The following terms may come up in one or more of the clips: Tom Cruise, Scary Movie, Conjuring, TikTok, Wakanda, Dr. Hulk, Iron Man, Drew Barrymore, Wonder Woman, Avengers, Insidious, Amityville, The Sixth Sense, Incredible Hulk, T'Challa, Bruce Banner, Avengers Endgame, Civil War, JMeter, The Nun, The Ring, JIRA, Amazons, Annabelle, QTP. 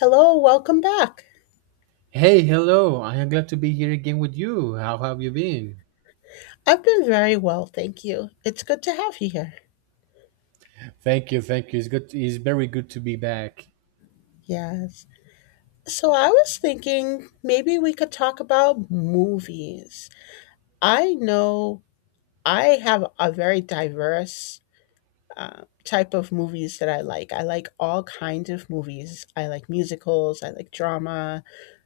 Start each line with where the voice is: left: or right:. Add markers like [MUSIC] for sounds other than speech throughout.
left: Hello, welcome back.
right: Hey, hello. I am glad to be here again with you. How have you been?
left: I've been very well, thank you. It's good to have you here.
right: Thank you, thank you. It's good. It's very good to be back.
left: Yes. So I was thinking maybe we could talk about movies. I know I have a very diverse type of movies that I like. I like all kinds of movies. I like musicals, I like drama,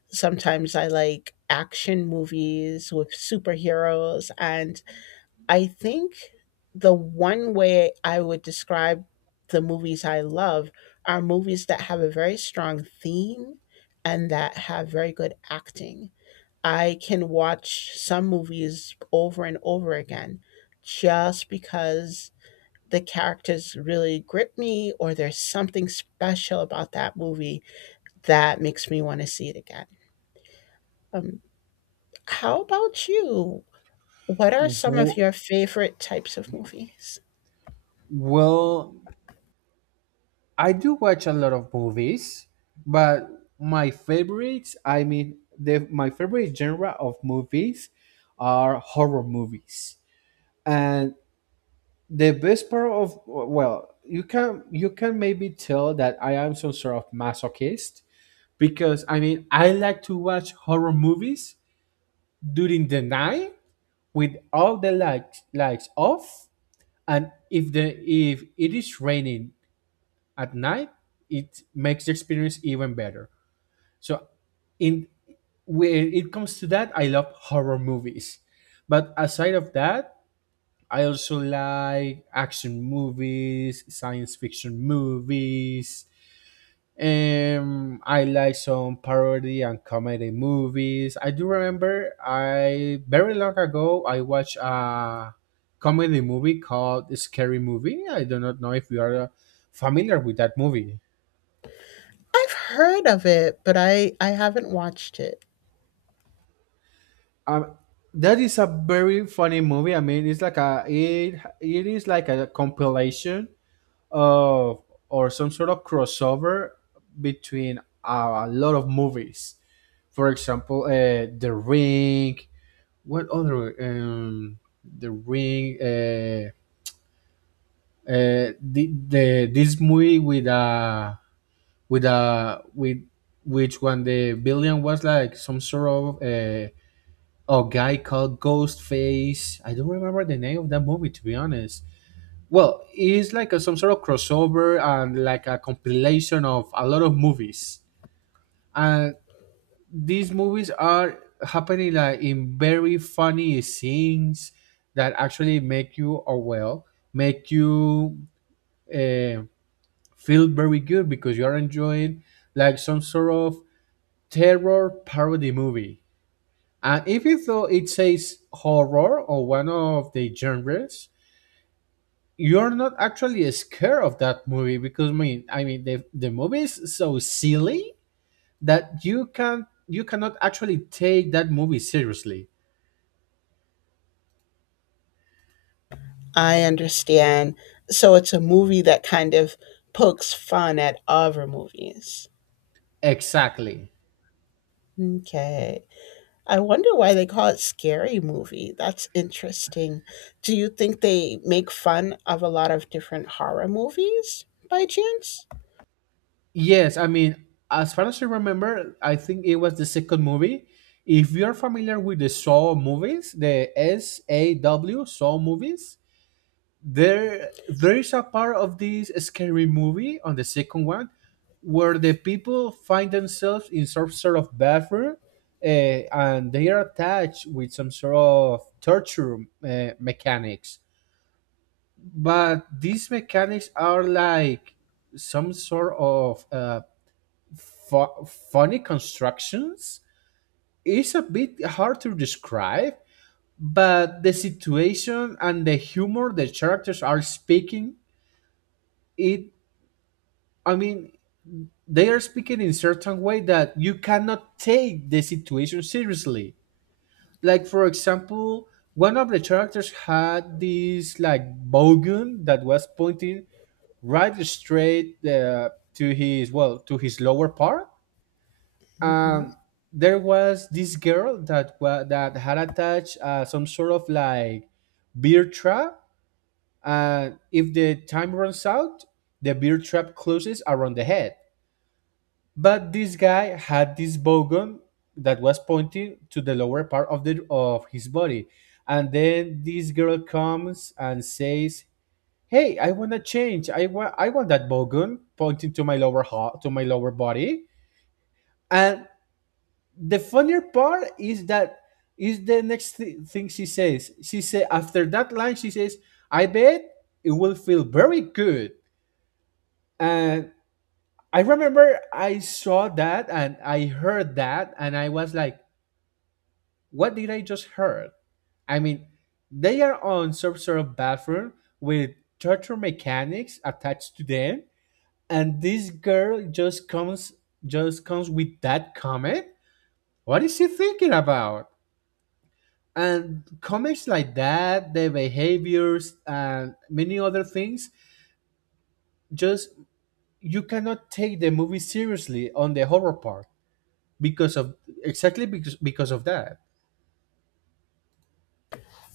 left: sometimes I like action movies with superheroes and I think the one way I would describe the movies I love are movies that have a very strong theme and that have very good acting. I can watch some movies over and over again just because the characters really grip me or there's something special about that movie that makes me want to see it again. Um, how about you? What are some of
right: W-
left: your favorite types of movies?
right: Well, I do watch a lot of movies, but my favorites, my favorite genre of movies are horror movies. And the best part of, well, you can maybe tell that I am some sort of masochist because I like to watch horror movies during the night with all the lights off, and if the if it is raining at night, it makes the experience even better. So in When it comes to that, I love horror movies, but aside of that, I also like action movies, science fiction movies. I like some parody and comedy movies. I do remember I very long ago I watched a comedy movie called Scary Movie. I do not know if you are familiar with that movie.
left: I've heard of it, but I haven't watched it.
right: Um, that is a very funny movie. It's like a it it is like a compilation of, or some sort of crossover between a lot of movies. For example, The Ring. What other? The Ring. The This movie with a with a with which when the villain was like some sort of a guy called Ghostface. I don't remember the name of that movie, to be honest. Well, it's like a, some sort of crossover and like a compilation of a lot of movies. And these movies are happening like in very funny scenes that actually make you, or well, make you uh, feel very good because you are enjoying like some sort of terror parody movie. And even though it says horror or one of the genres, you're not actually scared of that movie because I mean the movie is so silly that you cannot actually take that movie seriously.
left: I understand. So it's a movie that kind of pokes fun at other movies.
right: Exactly.
left: Okay. I wonder why they call it Scary Movie. That's interesting. Do you think they make fun of a lot of different horror movies by chance?
right: Yes, as far as I remember, I think it was the second movie. If you're familiar with the Saw movies, the S A W Saw movies, there is a part of this scary movie on the second one where the people find themselves in some sort of bathroom, and they are attached with some sort of torture mechanics, but these mechanics are like some sort of fu- funny constructions. It's a bit hard to describe, but the situation and the humor, the characters are speaking it, i mean they are speaking in certain way that you cannot take the situation seriously. Like, for example, one of the characters had this like bowgun that was pointing right straight to his, well, to his lower part.
left: hmm
right: And there was this girl that that had attached some sort of like beer trap, and if the time runs out, the beer trap closes around the head. But this guy had this bow gun that was pointing to the lower part of the of his body. And then this girl comes and says, "Hey, I want to change. I want that bow gun pointing to my lower heart, to my lower body." And the funnier part is that is the next thing she says. She said after that line, she says, "I bet it will feel very good." And I remember I saw that and I heard that and I was like, what did I just heard? I mean, they are on some sort of bathroom with torture mechanics attached to them, and this girl just comes with that comment. What is she thinking about? And comments like that, the behaviors, and many other things, just, you cannot take the movie seriously on the horror part because of, exactly, because of that.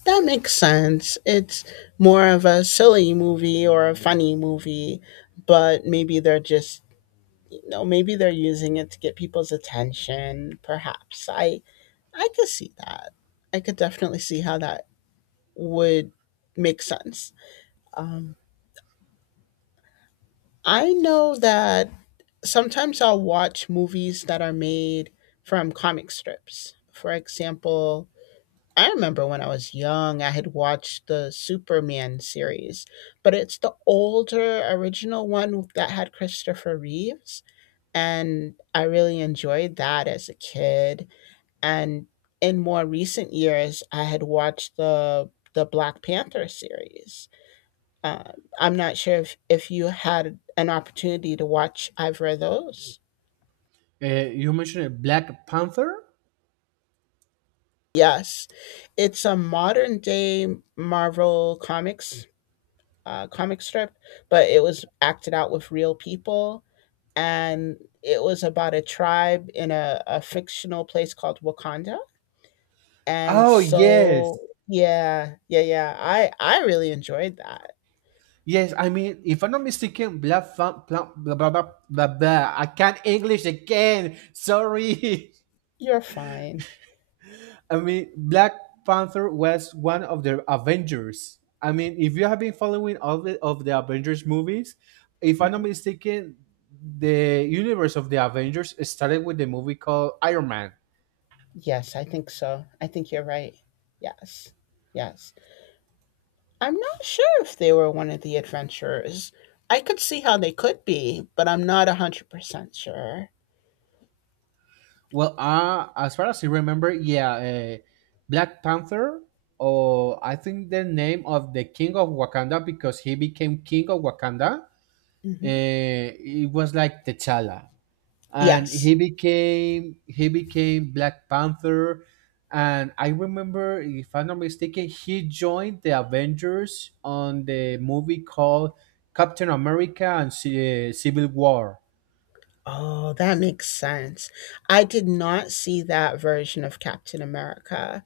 left: That makes sense. It's more of a silly movie or a funny movie, but maybe they're just no, maybe they're using it to get people's attention, perhaps. I could see that. I could definitely see how that would make sense. Um, I know that sometimes I'll watch movies that are made from comic strips. For example, I remember when I was young, I had watched the Superman series, but it's the older original one that had Christopher Reeves. And I really enjoyed that as a kid. And in more recent years, I had watched the Black Panther series. Um, I'm not sure if you had an opportunity to watch either of those.
right: You mentioned Black Panther.
left: Yes, it's a modern day Marvel comics comic strip, but it was acted out with real people, and it was about a tribe in a fictional place called Wakanda. And
right: Oh
left: so,
right: yes.
left: yeah, yeah, yeah. I really enjoyed that.
right: Yes, if I'm not mistaken, blah, blah, blah, blah, blah, blah, blah, blah. I can't English again. Sorry.
left: You're fine.
right: [LAUGHS] I mean, Black Panther was one of the Avengers. I mean, if you have been following all the, of the Avengers movies, if I'm not
left: Mhm.
right: mistaken, the universe of the Avengers started with the movie called Iron Man.
left: Yes, I think so. I think you're right. Yes. Yes. I'm not sure if they were one of the adventurers. I could see how they could be, but I'm not 100% sure.
right: Well, as far as I remember, yeah, Black Panther, or I think the name of the King of Wakanda, because he became King of Wakanda.
left: Hmm.
right: It was like T'Challa, and
left: Yes.
right: he became Black Panther, and I remember, if I'm not mistaken, he joined the Avengers on the movie called Captain America and Civil War.
left: Oh, that makes sense. I did not see that version of Captain America.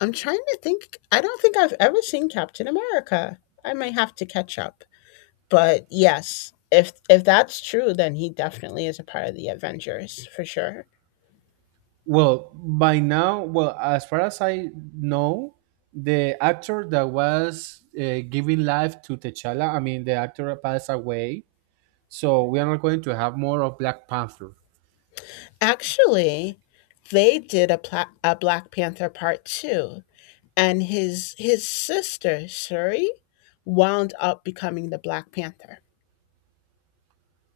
left: I'm trying to think. I don't think I've ever seen Captain America. I might have to catch up. But yes, if that's true, then he definitely is a part of the Avengers for sure.
right: Well, by now, well, as far as I know, the actor that was giving life to T'Challa, the actor passed away, so we are not going to have more of Black Panther.
left: Actually, they did a, a Black Panther part two, and his sister Shuri wound up becoming the Black Panther.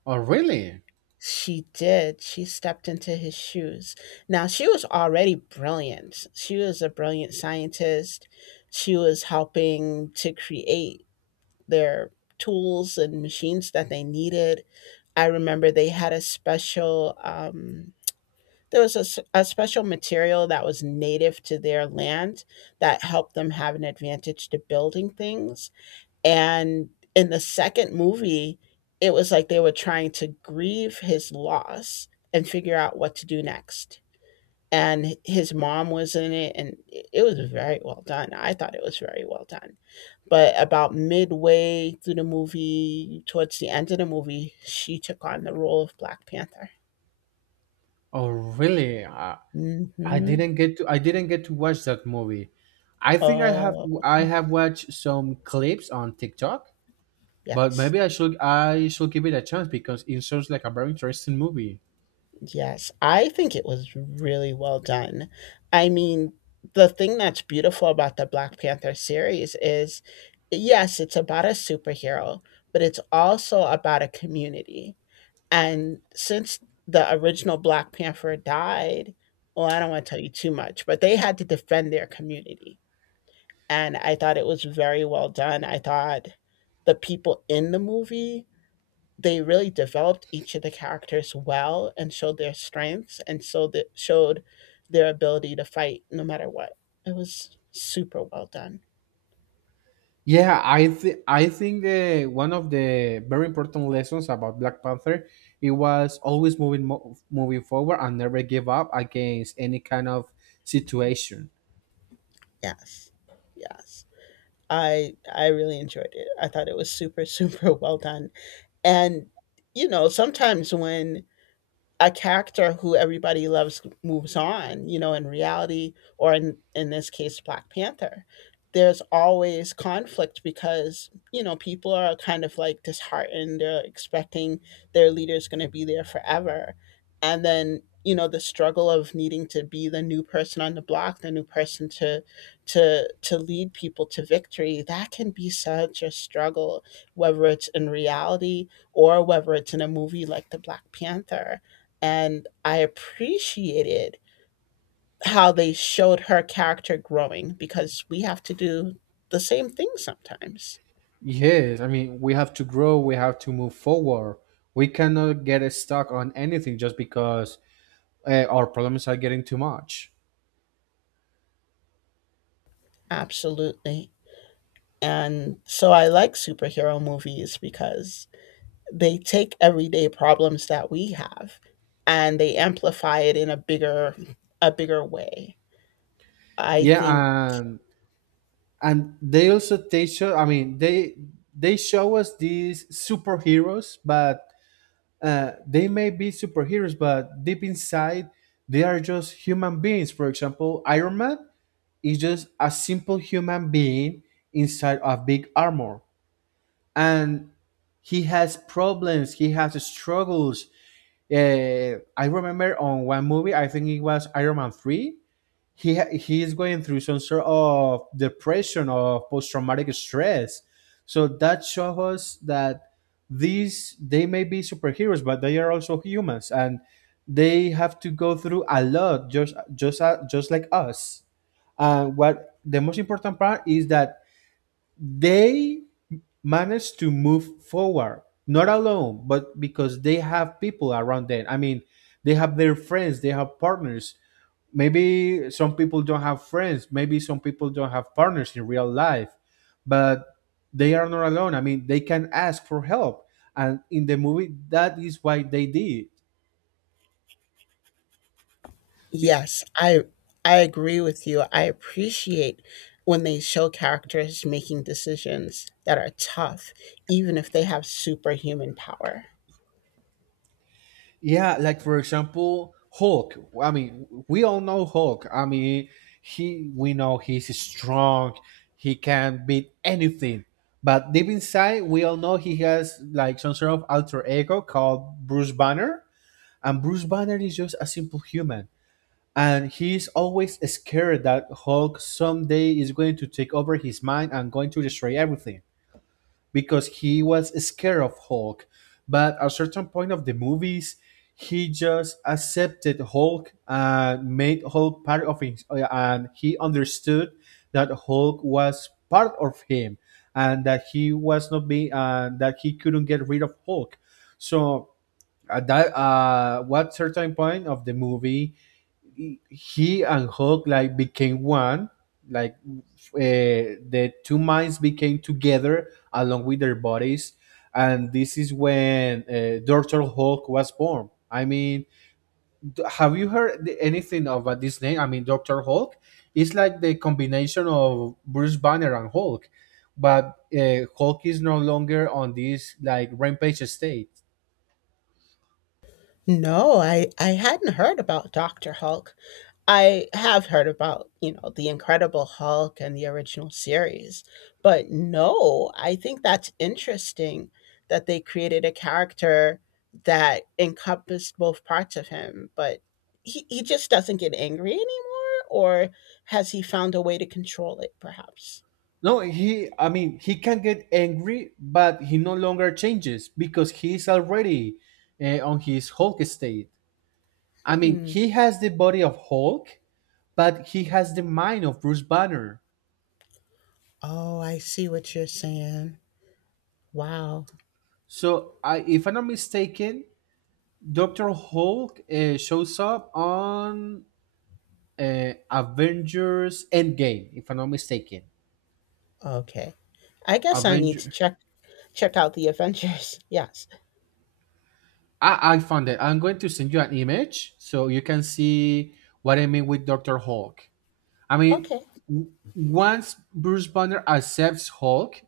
right: Oh, really?
left: She did. She stepped into his shoes. Now she was already brilliant. She was a brilliant scientist. She was helping to create their tools and machines that they needed. I remember they had a special, there was a, a special material that was native to their land that helped them have an advantage to building things. And in the second movie, it was like they were trying to grieve his loss and figure out what to do next. And his mom was in it, and it it was very well done. I thought it was very well done. But about midway through the movie, towards the end of the movie, she took on the role of Black Panther.
right: Oh, really?
left: hmm
right: I didn't get to watch that movie. I think I have.
left: Oh,
right: I have watched some clips on TikTok, but
left: yes.
right: maybe I should. I should give it a chance because it sounds like a very interesting movie.
left: Yes. I think it was really well done. I mean, the thing that's beautiful about the Black Panther series is yes, it's about a superhero, but it's also about a community. And since the original Black Panther died, well, I don't want to tell you too much, but they had to defend their community and I thought it was very well done. I thought the people in the movie, they really developed each of the characters well and showed their strengths and so that showed their ability to fight no matter what. It was super well done.
right: Yeah, I think the one of the very important lessons about Black Panther, it was always moving forward and never give up against any kind of situation.
left: Yes. Yes. I really enjoyed it. I thought it was super super [LAUGHS] well done. And sometimes when a character who everybody loves moves on, you know, in reality, or in this case, Black Panther, there's always conflict because, you know, people are kind of like disheartened, they're expecting their leader's going to be there forever. And then, you know, the struggle of needing to be the new person on the block, the new person to to lead people to victory, that can be such a struggle, whether it's in reality or whether it's in a movie like the Black Panther and I appreciated how they showed her character growing because we have to do the same thing sometimes.
right: Yes, I mean, we have to grow, we have to move forward. We cannot get stuck on anything just because our problems are getting too much.
left: Absolutely. And so I like superhero movies because they take everyday problems that we have and they amplify it in a bigger way. I
right: Yeah,
left: think
right: and they also teach us. They show us these superheroes, but they may be superheroes, but deep inside, they are just human beings. For example, Iron Man is just a simple human being inside a big armor, and he has problems. He has struggles. I remember on one movie, I think it was Iron Man three, he is going through some sort of depression or post traumatic stress. So that shows us that these, they may be superheroes, but they are also humans, and they have to go through a lot, just like us. And what the most important part is that they manage to move forward, not alone, but because they have people around them. I mean, they have their friends, they have partners. Maybe some people don't have friends, maybe some people don't have partners in real life, but they are not alone. I mean, they can ask for help, and in the movie, that is why they did. Be-
left: yes, I agree with you. I appreciate when they show characters making decisions that are tough, even if they have superhuman power.
right: yeah, like for example, Hulk. We all know Hulk. I mean he We know he's strong, he can beat anything, but deep inside we all know he has like some sort of alter ego called Bruce Banner, and Bruce Banner is just a simple human, and he's always scared that Hulk someday is going to take over his mind and going to destroy everything because he was scared of Hulk. But at a certain point of the movies, he just accepted Hulk and made Hulk part of him, and he understood that Hulk was part of him, and that he was not being, that he couldn't get rid of Hulk. So at that, what certain point of the movie, he and Hulk like became one. Like, the two minds became together along with their bodies, and this is when Doctor Hulk was born. I mean, have you heard anything about this name? I mean, Doctor Hulk is like the combination of Bruce Banner and Hulk, but Hulk is no longer on this like rampage state.
left: No, I hadn't heard about Dr. Hulk. I have heard about, you know, the Incredible Hulk and the original series, but no, I think that's interesting that they created a character that encompassed both parts of him, but he just doesn't get angry anymore, or has he found a way to control it, perhaps?
right: No, he, he can get angry, but he no longer changes because he's already on his Hulk state. I mean,
left: Hmm.
right: he has the body of Hulk, but he has the mind of Bruce Banner.
left: Oh, I see what you're saying. Wow.
right: So, I, if I'm not mistaken, Dr. Hulk shows up on Avengers Endgame, if I'm not mistaken.
left: Okay. I guess I need to
right: Avenger.
left: check check out the Avengers. [LAUGHS] Yes.
right: I found it. I'm going to send you an image so you can see what I mean with Dr. Hulk. I mean,
left: Okay.
right: once Bruce Banner accepts Hulk,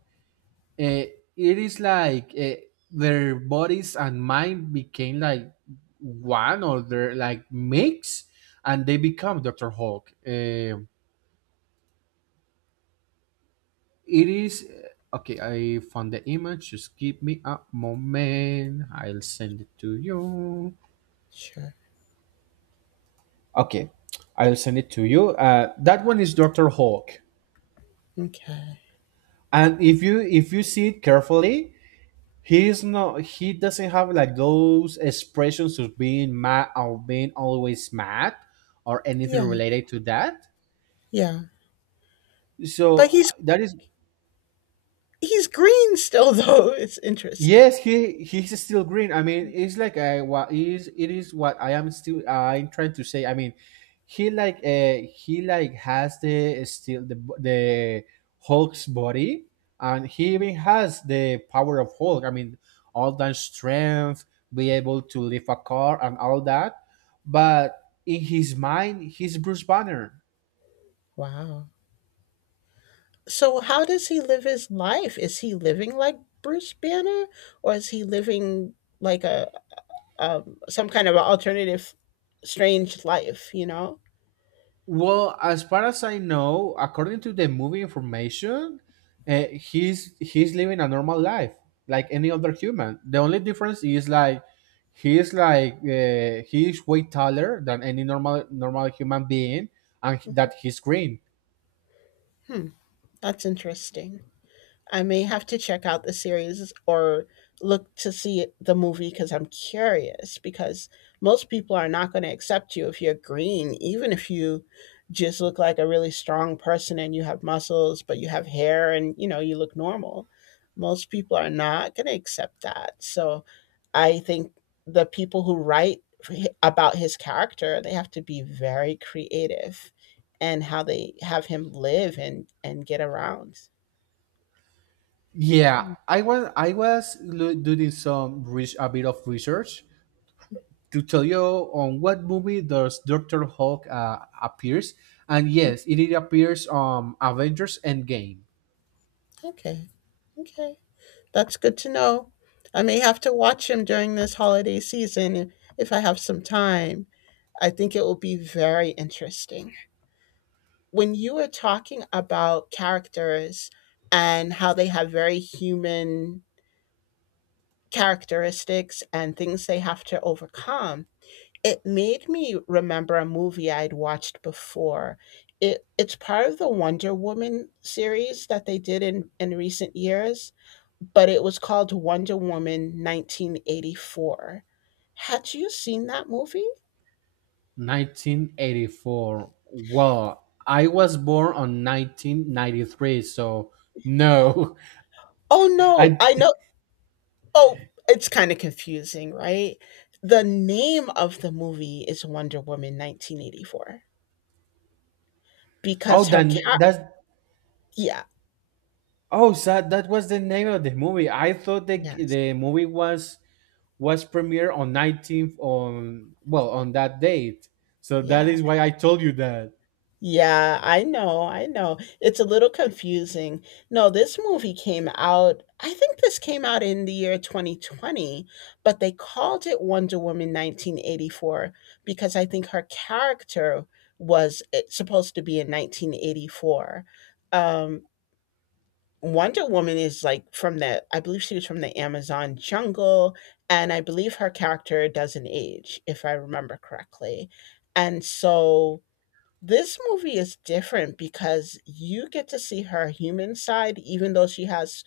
right: uh, it is like their bodies and mind became like one, or they're like mix, and they become Doctor Hulk. It is Okay, I found the image. Just give me a moment. I'll send it to you.
left: Sure.
right: Okay, I'll send it to you. That one is Doctor Hulk,
left: Okay.
right: and if you see it carefully, he's not, he doesn't have like those expressions of being mad or being always mad or anything
left: Yeah.
right: related to that.
left: Yeah.
right: So
left: But
right: that is.
left: he's green still [LAUGHS] though. It's interesting.
right: Yes, he's still green. I mean, it's like, I what is it is what I am still I'm trying to say. I mean, he like has the still the Hulk's body, and he even has the power of Hulk. I mean, all that strength, be able to lift a car and all that, but in his mind, he's Bruce Banner.
left: Wow. So how does he live his life? Is he living like Bruce Banner or is he living like a some kind of alternative strange life, you know?
right: Well, as far as I know, according to the movie information, he's living a normal life like any other human. The only difference is like he's way taller than any normal human being, and that he's green.
left: Hmm. That's interesting. I may have to check out the series or look to see the movie because I'm curious. Because most people are not going to accept you if you're green, even if you just look like a really strong person and you have muscles, but you have hair and you know you look normal. Most people are not going to accept that. So I think the people who write for about his character, they have to be very creative and how they have him live and get around.
right: Yeah, doing some a bit of research to tell you on what movie does Doctor Hulk appears, and yes, it appears on Avengers Endgame.
left: Okay. Okay. That's good to know. I may have to watch him during this holiday season if I have some time. I think it will be very interesting. When you were talking about characters and how they have very human characteristics and things they have to overcome, it made me remember a movie I'd watched before. It it's part of the Wonder Woman series that they did in recent years, but it was called Wonder Woman 1984. Had you seen that movie?
right: 1984. Well, I was born on 1993, so no.
left: Oh
right: [LAUGHS]
left: no,
right: I
left: I know. Oh, it's kind of confusing, right? The name of the movie is Wonder Woman 1984
right: oh
left: because her
right: then
left: cat
right: that
left: yeah,
right: oh, so that was the name of the movie. I thought the
left: yes.
right: the movie was premiered on 19th, on well, on that date. So that
left: Yeah.
right: is why I told you that.
left: Yeah, I know, I know. It's a little confusing. No, this movie came out, I think this came out in the year 2020, but they called it Wonder Woman 1984 because I think her character was supposed to be in 1984. Um, Wonder Woman is like from the, I believe she was from the Amazon jungle, and I believe her character doesn't age, if I remember correctly. And so this movie is different because you get to see her human side, even though she has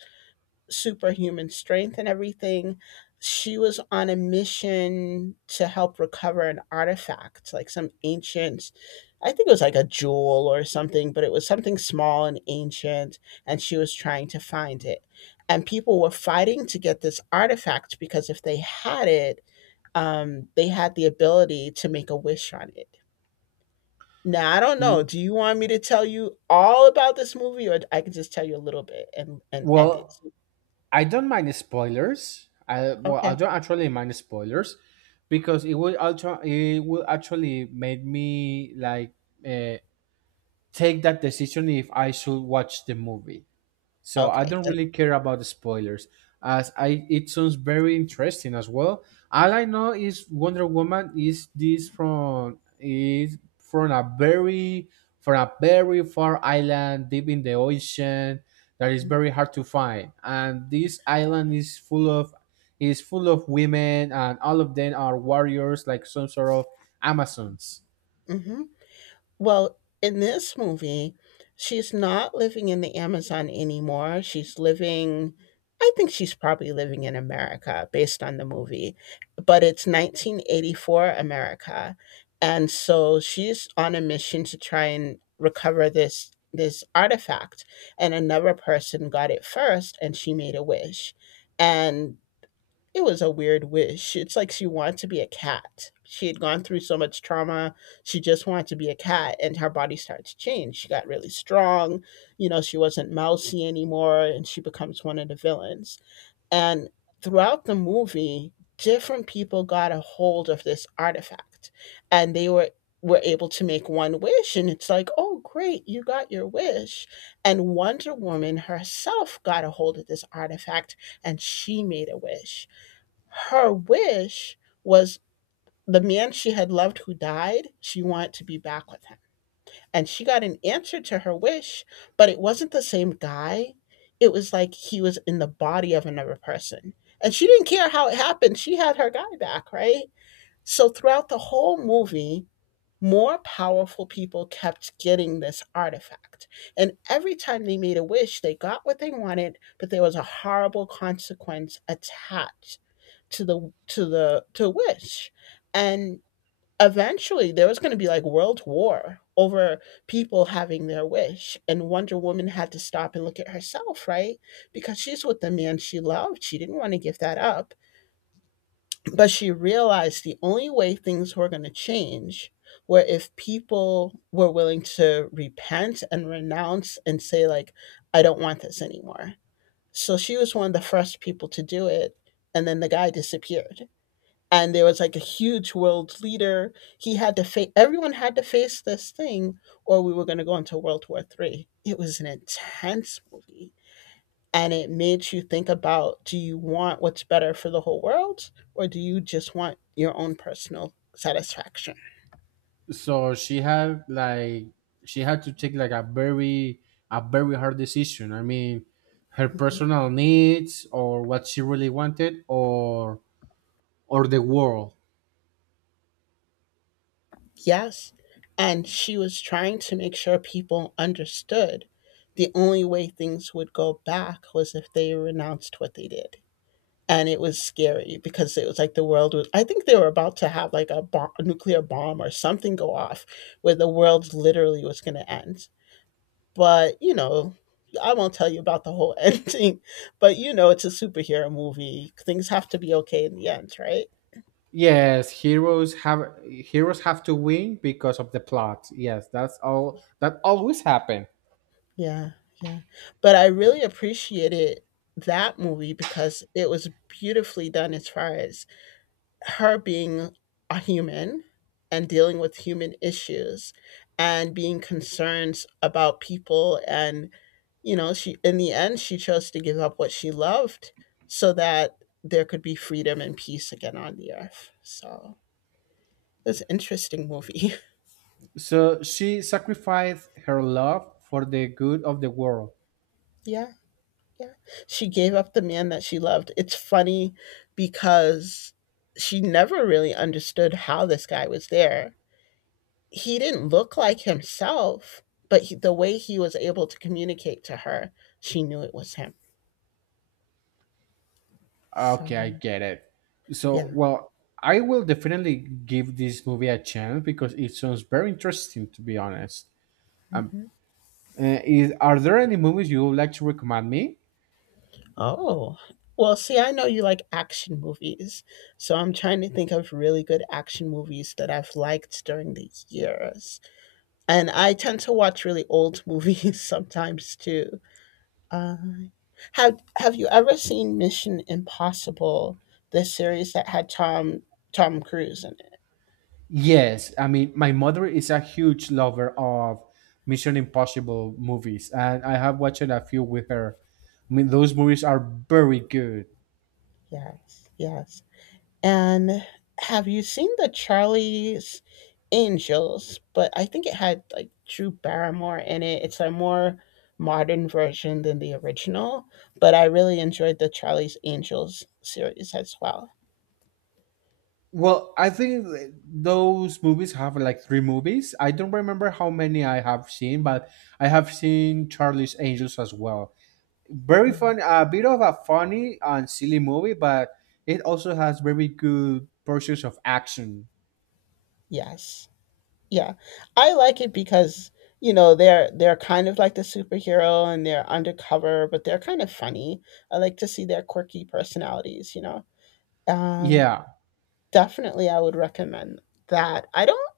left: superhuman strength and everything. She was on a mission to help recover an artifact, like some ancient, I think it was like a jewel or something, but it was something small and ancient, and she was trying to find it. And people were fighting to get this artifact because if they had it, they had the ability to make a wish on it. Now, I don't know.
right: Mm,
left: Do you want me to tell you all about this movie or I can just tell you a little bit and end it?
right: Well, I don't mind spoilers. I well, I
left: Okay.
right: don't actually mind spoilers because it will actually make me like uh, take that decision if I should watch the movie. So I
left: Okay.
right: don't
left: And
right: really care about the spoilers, as I it sounds very interesting as well. All I know is Wonder Woman is this from is from a very far island deep in the ocean that is very hard to find, and this island is full of women, and all of them are warriors like some sort of Amazons.
left: mhm. Well, in this movie, she's not living in the Amazon anymore. She's living I think she's probably living in America based on the movie, but it's 1984 America. And so she's on a mission to try and recover this this artifact and another person got it first and she made a wish. And it was a weird wish. It's like she wanted to be a cat. She had gone through so much trauma. She just wanted to be a cat, and her body started to change. She got really strong. You know, she wasn't mousy anymore, and she becomes one of the villains. And throughout the movie, different people got a hold of this artifact, and they were able to make one wish, and it's like, oh great, you got your wish. And Wonder Woman herself got a hold of this artifact, and she made a wish. Her wish was the man she had loved who died, she wanted to be back with him. And she got an answer to her wish, but it wasn't the same guy. It was like he was in the body of another person. And she didn't care how it happened. She had her guy back, right? So throughout the whole movie, more powerful people kept getting this artifact. And every time they made a wish, they got what they wanted, but there was a horrible consequence attached to which and eventually there was going to be like world war over people having their wish. And Wonder Woman had to stop and look at herself, right? Because she's with the man she loved, she didn't want to give that up. But she realized the only way things were going to change were if people were willing to repent and renounce and say like, I don't want this anymore. So she was one of the first people to do it, and then the guy disappeared. And there was like a huge world leader. He had to face everyone had to face this thing, or we were going to go into World War Three. It was an intense movie, and it made you think about: do you want what's better for the whole world, or do you just want your own personal satisfaction?
right: So she had to take like a very hard decision. I mean, her personal needs or what she really wanted, or the world.
left: Yes, and she was trying to make sure people understood. The only way things would go back was if they renounced what they did. And it was scary because it was like the world was, I think they were about to have like a bomb, a nuclear bomb or something go off where the world literally was going to end. But I won't tell you about the whole [LAUGHS] ending. But you know, it's a superhero movie, things have to be okay in the end, right?
right: Yes, heroes have to win because of the plot. Yes, that's all that always happen.
left: Yeah. Yeah. But I really appreciated that movie because it was beautifully done as far as her being a human and dealing with human issues and being concerned about people. And you know, she, in the end, she chose to give up what she loved so that there could be freedom and peace again on the earth. So it's an interesting movie.
right: So she sacrificed her love for the good of the world.
left: [LAUGHS] Yeah. Yeah. She gave up the man that she loved. It's funny because she never really understood how this guy was there. He didn't look like himself, but he, the way he was able to communicate to her, she knew it was him. So,
right: Okay, I get it. So,
left: yeah.
right: well, I will definitely give this movie a chance because it sounds very interesting, to be honest. Um,
left: Mhm.
right: are there any movies you would like to recommend me?
left: Oh, well, see, I know you like action movies. So I'm trying to think of really good action movies that I've liked during the years. And I tend to watch really old [LAUGHS] movies sometimes too. Uh, have you ever seen Mission Impossible, the series that had Tom Cruise in it?
right: Yes, I mean, my mother is a huge lover of Mission Impossible movies, and I have watched a few with her. I mean, those movies are very good.
left: Yes, yes. And have you seen the Charlie's Angels? But I think it had like Drew Barrymore in it. It's a more modern version than the original, but I really enjoyed the Charlie's Angels series as well.
right: Well, I think those movies have like three movies. I don't remember how many I have seen, but I have seen Charlie's Angels as well. Very
left: Yeah.
right: fun, a bit of a funny and silly movie, but it also has very good portions of action.
left: Yes. Yeah. I like it because you know, they're kind of like the superhero and they're undercover, but they're kind of funny. I like to see their quirky personalities. You know. Um,
right: Yeah.
left: Definitely, I would recommend that. I don't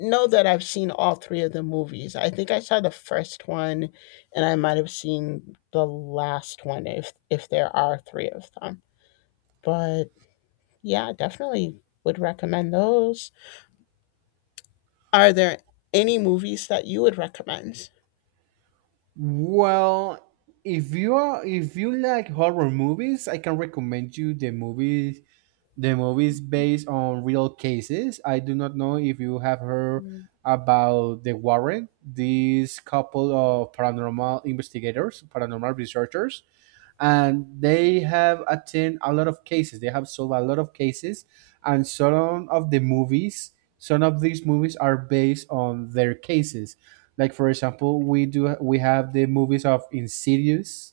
left: know that I've seen all 3 of the movies. I think I saw the first one, and I might have seen the last one if there are 3 of them. But yeah, definitely would recommend those. Are there any movies that you would recommend?
right: Well, if you are if you like horror movies, I can recommend you the movie. The movie is based on real cases. I do not know if you have heard
left: Mhm.
right: about the Warren, this couple of paranormal investigators, paranormal researchers, and they have attended a lot of cases. They have solved a lot of cases, and some of the movies, some of these movies are based on their cases. Like for example, we have the movies of Insidious,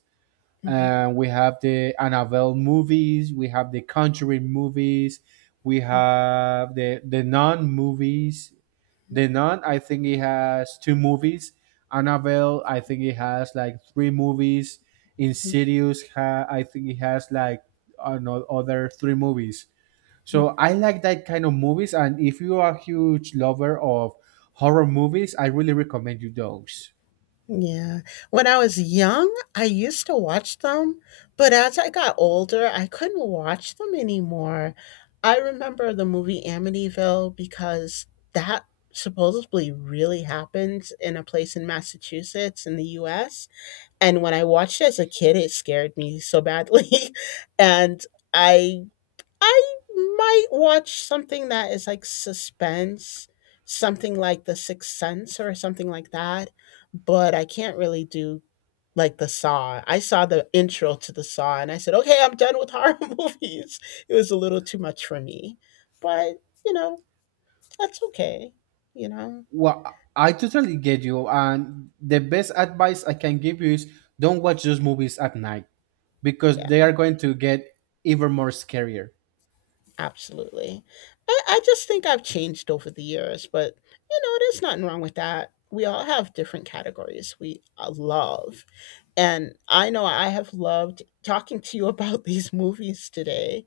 left: Mhm.
right: we have the Annabelle movies. We have the Conjuring movies. We have the Nun movies.
left: Mhm.
right: The Nun, I think it has two movies. Annabelle, I think it has like three movies.
left: Mhm.
right: Insidious, I think it has like another three movies. So I like that kind of movies, and if you are a huge lover of horror movies, I really recommend you those.
left: Yeah. When I was young, I used to watch them, but as I got older, I couldn't watch them anymore. I remember the movie Amityville because that supposedly really happened in a place in Massachusetts in the US. And when I watched it as a kid, it scared me so badly. [LAUGHS] And I I might watch something that is like suspense, something like The Sixth Sense or something like that, but I can't really do like the Saw. I saw the intro to the Saw and I said, "Okay, I'm done with horror [LAUGHS] movies." It was a little too much for me. But, you know, that's okay, you know.
right: Well, I totally get you. And the best advice I can give you is don't watch those movies at night because they
left: Yeah.
right: are going to get even more scarier.
left: Absolutely. I just think I've changed over the years, but you know, there's nothing wrong with that. We all have different categories we love. And I know I have loved talking to you [LAUGHS] about these movies today.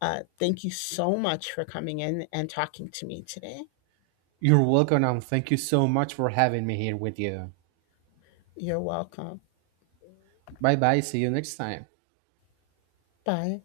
left: Thank you so much for coming in and talking to me today.
right: You're welcome, and thank you so much for having me here with you.
left: You're welcome.
right: Bye bye. See you next time.
left: Bye.